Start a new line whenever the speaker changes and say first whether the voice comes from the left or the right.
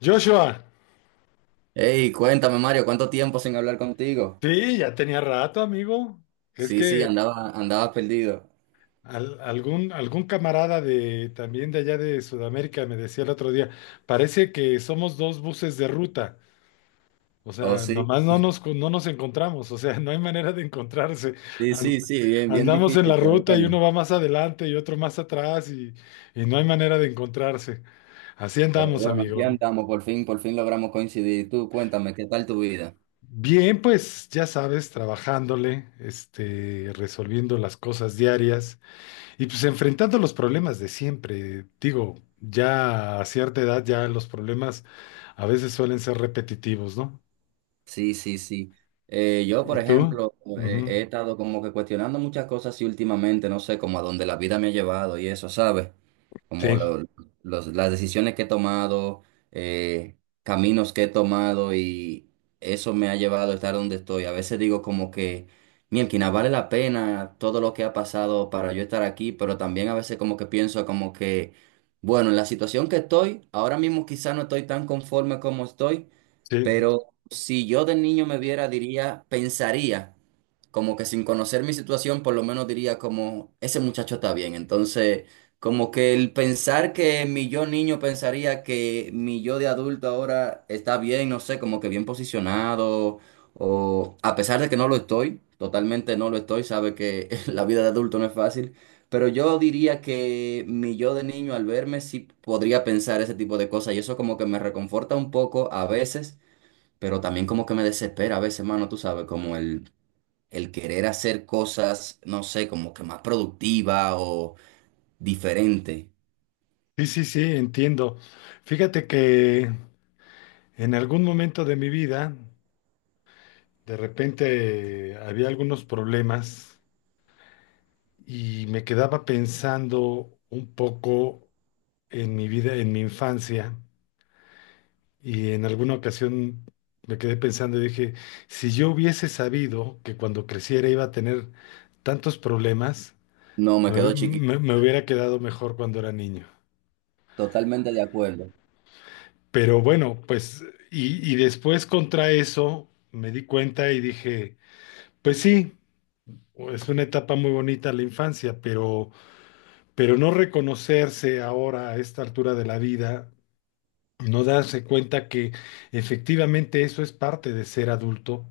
left: Joshua,
right: Hey, cuéntame, Mario, ¿cuánto tiempo sin hablar contigo?
left: sí, ya tenía rato, amigo. Es
right: Sí, sí,
left: que
right: andaba perdido.
left: algún camarada de también de allá de Sudamérica me decía el otro día, parece que somos dos buses de ruta. O
right: Oh,
left: sea,
right: sí,
left: nomás no nos encontramos, o sea, no hay manera de encontrarse.
right: sí,
left: An-
right: sí, sí, bien, bien
left: Andamos en la
right: difícil,
left: ruta y uno va más adelante y otro más atrás, y no hay manera de encontrarse. Así
right: pero
left: andamos,
right: bueno, aquí
left: amigo.
right: andamos, por fin logramos coincidir. Tú, cuéntame, ¿qué tal tu vida?
left: Bien, pues ya sabes, trabajándole, resolviendo las cosas diarias. Y pues enfrentando los problemas de siempre, digo, ya a cierta edad ya los problemas a veces suelen ser repetitivos, ¿no?
right: Sí, sí, sí. Yo,
left: ¿Y
right: por
left: tú?
right: ejemplo,
left: Ujú.
right: he estado como que cuestionando muchas cosas y últimamente, no sé, como a dónde la vida me ha llevado y eso, ¿sabes? Como
left: Sí,
right: lo- las decisiones que he tomado, eh, caminos que he tomado y eso me ha llevado a estar donde estoy. A veces digo como que, mielquina, vale la pena todo lo que ha pasado para yo estar aquí, pero también a veces como que pienso como que, bueno, en la situación que estoy, ahora mismo quizá no estoy tan conforme como estoy,
left: sí,
right: pero si yo de niño me viera, diría, pensaría, como que sin conocer mi situación, por lo menos diría como, ese muchacho está bien. Entonces, como que el pensar que mi yo niño pensaría que mi yo de adulto ahora está bien, no sé, como que bien posicionado, o a pesar de que no lo estoy, totalmente no lo estoy, sabe que la vida de adulto no es fácil. Pero yo diría que mi yo de niño al verme sí podría pensar ese tipo de cosas y eso como que me reconforta un poco a veces, pero también como que me desespera a veces, mano, tú sabes, como el querer hacer cosas, no sé, como que más productiva o diferente.
left: sí, sí, sí, entiendo. Fíjate que en algún momento de mi vida, de repente había algunos problemas y me quedaba pensando un poco en mi vida, en mi infancia. Y en alguna ocasión me quedé pensando y dije, si yo hubiese sabido que cuando creciera iba a tener tantos problemas,
right: No, me
left: me,
right: quedo
left: hub-
right: chiquito.
left: me- me hubiera quedado mejor cuando era niño.
right: Totalmente de acuerdo.
left: Pero bueno, pues, y después contra eso me di cuenta y dije, pues sí, es una etapa muy bonita la infancia, pero no reconocerse ahora a esta altura de la vida, no darse cuenta que efectivamente eso es parte de ser adulto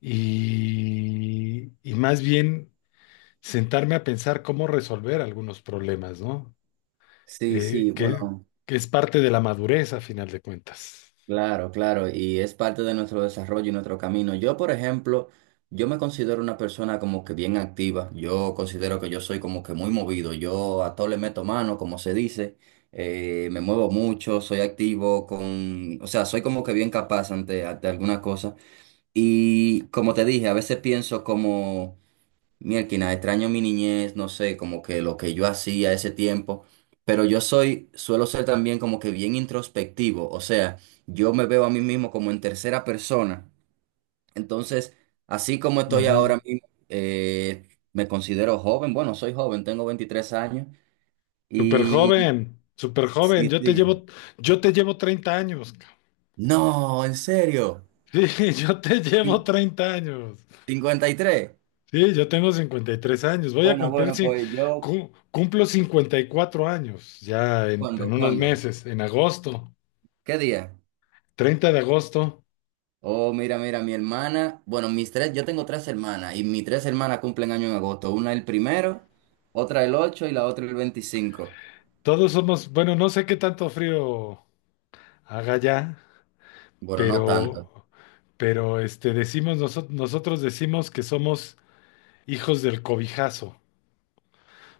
left: y más bien sentarme a pensar cómo resolver algunos problemas, ¿no?
right: Sí,
left: Eh,
right: sí,
left: que,
right: bueno,
left: que es parte de la madurez a final de cuentas.
right: claro, claro, y es parte de nuestro desarrollo y nuestro camino. Yo, por ejemplo, yo me considero una persona como que bien activa. Yo considero que yo soy como que muy movido. Yo a todo le meto mano, como se dice. Me muevo mucho, soy activo con, o sea, soy como que bien capaz ante alguna cosa. Y como te dije, a veces pienso como, mierda, extraño mi niñez, no sé, como que lo que yo hacía ese tiempo, pero suelo ser también como que bien introspectivo, o sea, yo me veo a mí mismo como en tercera persona, entonces, así como estoy
left: Ujú.
right: ahora mismo, me considero joven, bueno, soy joven, tengo 23 años y...
left: Súper joven,
right: Sí, sí.
left: yo te llevo 30 años, cabrón.
right: No, en serio,
left: Sí, yo te llevo
right: Cin-
left: 30 años.
right: cincuenta y tres.
left: Sí, yo tengo 53 años. Voy a
right: Bueno,
left: cumplir,
right: bueno,
left: sí,
right: pues yo,
left: cumplo 54 años ya en
right: ¿cuándo,
left: unos
right: cuándo?
left: meses, en agosto,
right: ¿Qué día?
left: 30 de agosto.
right: Oh, mira, mira, bueno, yo tengo tres hermanas y mis tres hermanas cumplen año en agosto, una el primero, otra el 8 y la otra el 25.
left: Todos somos, bueno, no sé qué tanto frío haga ya,
right: Bueno, no tanto.
left: pero, pero decimos, nosotros decimos que somos hijos del cobijazo,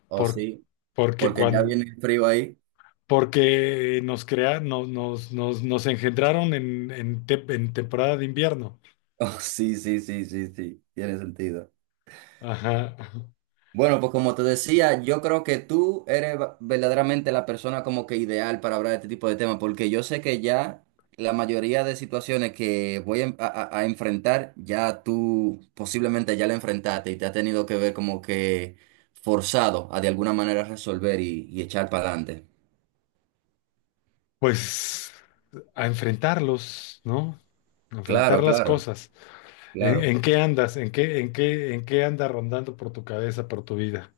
right: Oh,
left: por-
right: sí,
left: porque
right: porque ya
left: cuando,
right: viene el frío ahí.
left: porque nos crea, no- nos, nos, nos engendraron en temporada de invierno.
right: Oh, sí, sí, sí, sí, sí, tiene sentido.
left: Ajá.
right: Bueno, pues como te decía, yo creo que tú eres verdaderamente la persona como que ideal para hablar de este tipo de temas, porque yo sé que ya la mayoría de situaciones que voy a, en- a- a enfrentar, ya tú posiblemente ya la enfrentaste y te ha tenido que ver como que forzado a de alguna manera resolver y echar para adelante.
left: Pues a enfrentarlos, ¿no? A enfrentar
right: Claro,
left: las
right: claro,
left: cosas.
right: claro.
left: En qué andas? En qué anda rondando por tu cabeza, por tu vida?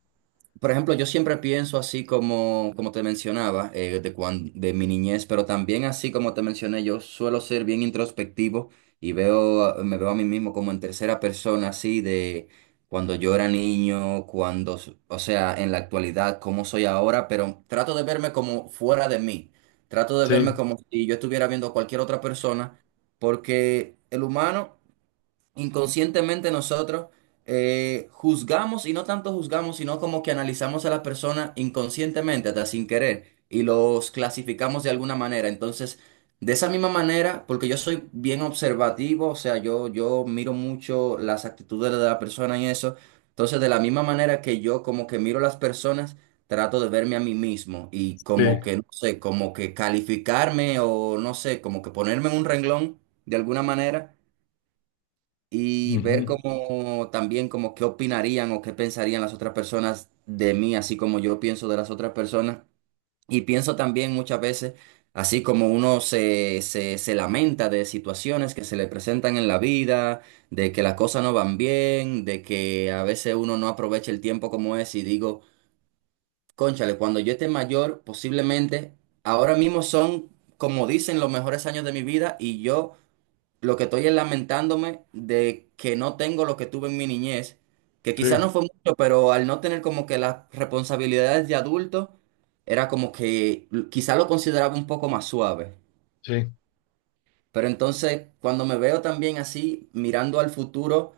right: Por ejemplo, yo siempre pienso así como te mencionaba, de mi niñez, pero también así como te mencioné, yo suelo ser bien introspectivo y me veo a mí mismo como en tercera persona, así de cuando yo era niño, o sea, en la actualidad, cómo soy ahora, pero trato de verme como fuera de mí, trato de verme
left: Sí.
right: como si yo estuviera viendo a cualquier otra persona, porque el humano inconscientemente nosotros juzgamos y no tanto juzgamos, sino como que analizamos a las personas inconscientemente, hasta sin querer, y los clasificamos de alguna manera. Entonces, de esa misma manera, porque yo soy bien observativo, o sea, yo miro mucho las actitudes de la persona y eso. Entonces, de la misma manera que yo como que miro a las personas, trato de verme a mí mismo y como
left: Sí,
right: que, no sé, como que calificarme o no sé, como que ponerme en un renglón de alguna manera y ver
left: ujú,
right: cómo también como qué opinarían o qué pensarían las otras personas de mí, así como yo pienso de las otras personas. Y pienso también muchas veces, así como uno se lamenta de situaciones que se le presentan en la vida, de que las cosas no van bien, de que a veces uno no aprovecha el tiempo como es y digo, cónchale, cuando yo esté mayor, posiblemente ahora mismo son, como dicen, los mejores años de mi vida y yo... Lo que estoy es lamentándome de que no tengo lo que tuve en mi niñez, que quizá
left: sí,
right: no fue mucho, pero al no tener como que las responsabilidades de adulto, era como que quizá lo consideraba un poco más suave.
left: sí,
right: Pero entonces, cuando me veo también así, mirando al futuro,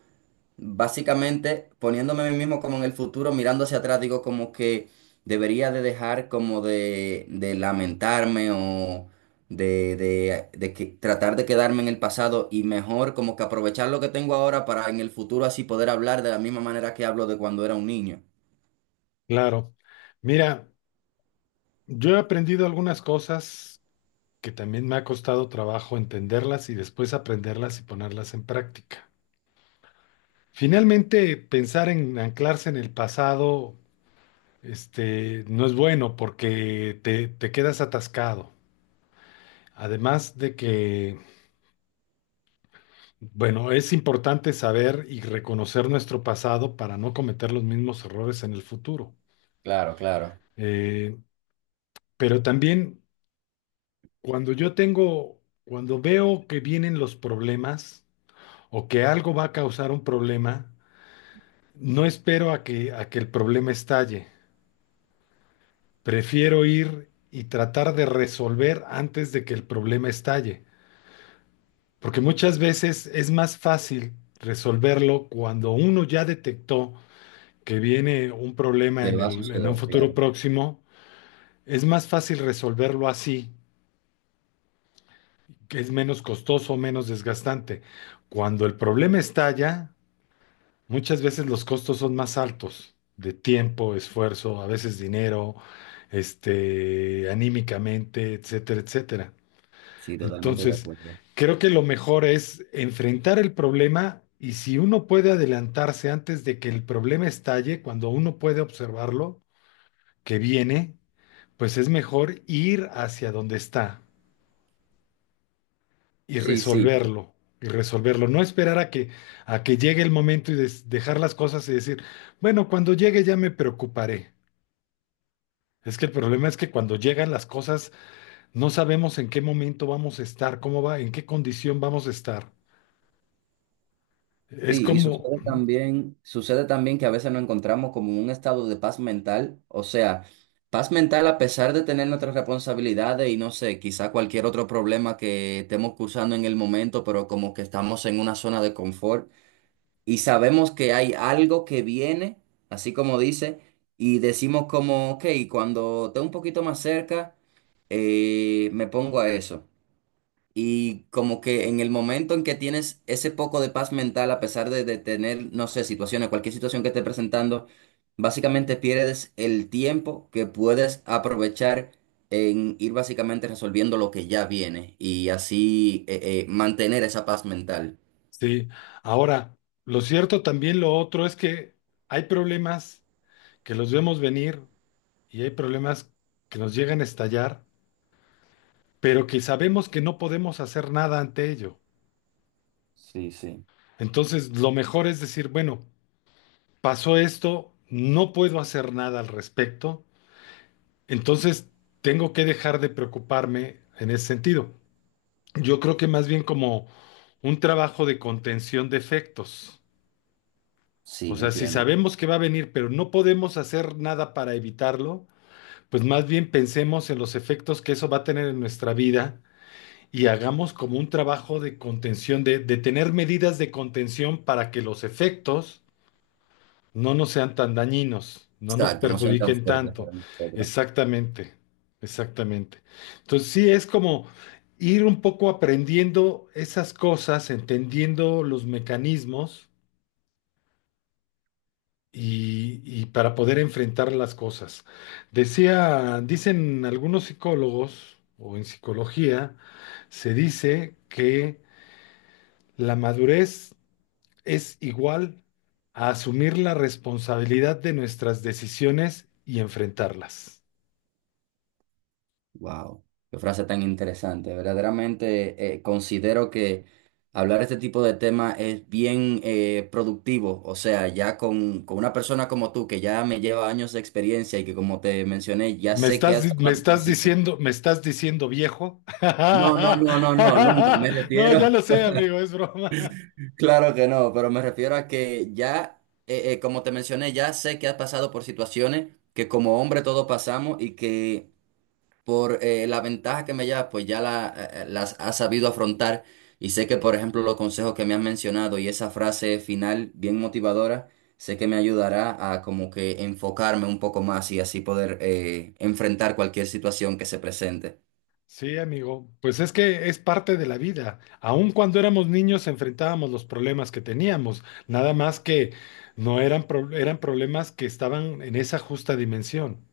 right: básicamente, poniéndome a mí mismo como en el futuro, mirando hacia atrás, digo como que debería de dejar como de lamentarme o tratar de quedarme en el pasado y mejor como que aprovechar lo que tengo ahora para en el futuro así poder hablar de la misma manera que hablo de cuando era un niño.
left: claro. Mira, yo he aprendido algunas cosas que también me ha costado trabajo entenderlas y después aprenderlas y ponerlas en práctica. Finalmente, pensar en anclarse en el pasado, no es bueno porque te quedas atascado. Además de que, bueno, es importante saber y reconocer nuestro pasado para no cometer los mismos errores en el futuro.
right: Claro, claro.
left: Eh, pero también, Cuando yo tengo, cuando veo que vienen los problemas o que algo va a causar un problema, no espero a que el problema estalle. Prefiero ir y tratar de resolver antes de que el problema estalle. Porque muchas veces es más fácil resolverlo cuando uno ya detectó que viene un problema
right: Que va a
left: en
right: suceder,
left: un futuro
right: claro.
left: próximo. Es más fácil resolverlo así, que es menos costoso, menos desgastante. Cuando el problema estalla, muchas veces los costos son más altos de tiempo, esfuerzo, a veces dinero, anímicamente, etcétera, etcétera.
right: Sí, totalmente de
left: Entonces,
right: acuerdo.
left: creo que lo mejor es enfrentar el problema, y si uno puede adelantarse antes de que el problema estalle, cuando uno puede observarlo, que viene, pues es mejor ir hacia donde está y
right: Sí, sí.
left: resolverlo, y resolverlo. No esperar a que llegue el momento y dejar las cosas y decir, bueno, cuando llegue ya me preocuparé. Es que el problema es que cuando llegan las cosas no sabemos en qué momento vamos a estar, cómo va, en qué condición vamos a estar. Es
right: Sí, y
left: como,
right: sucede también que a veces nos encontramos como en un estado de paz mental, o sea, paz mental a pesar de tener nuestras responsabilidades y no sé, quizá cualquier otro problema que estemos cursando en el momento, pero como que estamos en una zona de confort y sabemos que hay algo que viene, así como dice, y decimos como, ok, cuando esté un poquito más cerca, me pongo a eso. Y como que en el momento en que tienes ese poco de paz mental, a pesar de tener, no sé, situaciones, cualquier situación que esté presentando, básicamente pierdes el tiempo que puedes aprovechar en ir básicamente resolviendo lo que ya viene y así mantener esa paz mental.
left: sí. Ahora, lo cierto también lo otro es que hay problemas que los vemos venir y hay problemas que nos llegan a estallar, pero que sabemos que no podemos hacer nada ante ello.
right: Sí, sí.
left: Entonces, lo mejor es decir, bueno, pasó esto, no puedo hacer nada al respecto, entonces tengo que dejar de preocuparme en ese sentido. Yo creo que más bien como un trabajo de contención de efectos. O
right: Sí,
left: sea, si
right: entiendo.
left: sabemos que va a venir, pero no podemos hacer nada para evitarlo, pues más bien pensemos en los efectos que eso va a tener en nuestra vida, y hagamos como un trabajo de contención, de tener medidas de contención para que los efectos no nos sean tan dañinos, no nos
right: Exacto, no sean tan
left: perjudiquen
right: fuertes
left: tanto.
right: para nosotros.
left: Exactamente, exactamente. Entonces sí, es como ir un poco aprendiendo esas cosas, entendiendo los mecanismos, y para poder enfrentar las cosas. Dicen algunos psicólogos o en psicología, se dice que la madurez es igual a asumir la responsabilidad de nuestras decisiones y enfrentarlas.
right: Wow, qué frase tan interesante. Verdaderamente considero que hablar este tipo de temas es bien productivo. O sea, ya con una persona como tú, que ya me lleva años de experiencia y que como te mencioné, ya sé que has pasado por situ-
left: Me estás diciendo viejo?
right: No, no, no, no, no, nunca. Me
left: No, ya
right: refiero,
left: lo sé, amigo, es broma.
right: claro que no, pero me refiero a que ya, como te mencioné, ya sé que has pasado por situaciones que como hombre todos pasamos y que por la ventaja que me lleva, pues ya las ha sabido afrontar y sé que, por ejemplo, los consejos que me han mencionado y esa frase final bien motivadora, sé que me ayudará a como que enfocarme un poco más y así poder enfrentar cualquier situación que se presente.
left: Sí, amigo, pues es que es parte de la vida. Aun cuando éramos niños enfrentábamos los problemas que teníamos, nada más que no eran, pro- eran problemas que estaban en esa justa dimensión.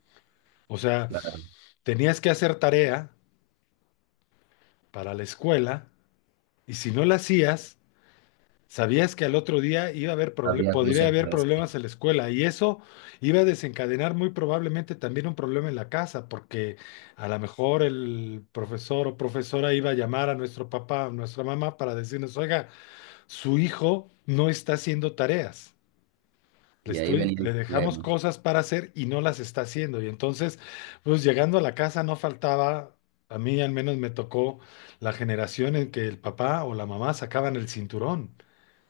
left: O sea,
right: Claro,
left: tenías que hacer tarea para la escuela. Y si no la hacías, sabías que al otro día iba a haber proble-
right: había
left: podría haber
right: consecuencias
left: problemas en la escuela, y eso iba a desencadenar muy probablemente también un problema en la casa, porque a lo mejor el profesor o profesora iba a llamar a nuestro papá o nuestra mamá para decirnos, oiga, su hijo no está haciendo tareas.
right: y ahí venía
left: Le
right: el
left: dejamos
right: problema.
left: cosas para hacer y no las está haciendo. Y entonces, pues llegando a la casa no faltaba, a mí al menos me tocó la generación en que el papá o la mamá sacaban el cinturón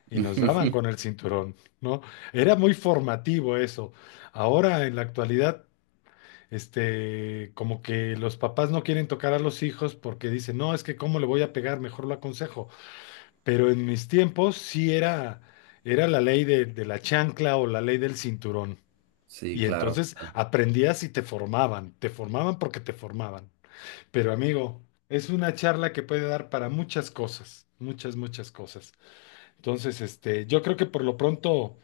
left: y nos daban con el cinturón, ¿no? Era muy formativo eso. Ahora en la actualidad, como que los papás no quieren tocar a los hijos porque dicen, no, es que cómo le voy a pegar, mejor lo aconsejo. Pero en mis tiempos sí era, era la ley de la chancla o la ley del cinturón.
right: Sí,
left: Y
right: claro.
left: entonces aprendías y te formaban porque te formaban. Pero amigo, es una charla que puede dar para muchas cosas, muchas, muchas cosas. Entonces, yo creo que por lo pronto,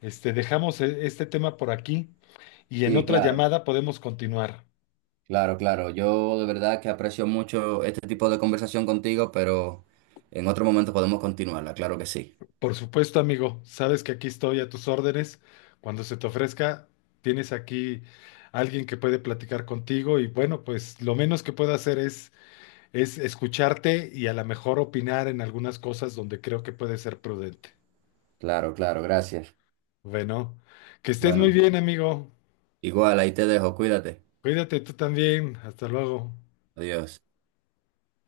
left: dejamos este tema por aquí y en
right: Sí,
left: otra
right: claro.
left: llamada podemos continuar.
right: Claro, claro. Yo de verdad que aprecio mucho este tipo de conversación contigo, pero en otro momento podemos continuarla, claro que sí.
left: Por supuesto, amigo, sabes que aquí estoy a tus órdenes. Cuando se te ofrezca, tienes aquí alguien que puede platicar contigo, y bueno, pues lo menos que puedo hacer es escucharte y a lo mejor opinar en algunas cosas donde creo que puede ser prudente.
right: Claro, claro, gracias.
left: Bueno, que estés muy
right: Bueno,
left: bien, amigo.
right: igual ahí te dejo, cuídate.
left: Cuídate tú también. Hasta luego.
right: Adiós.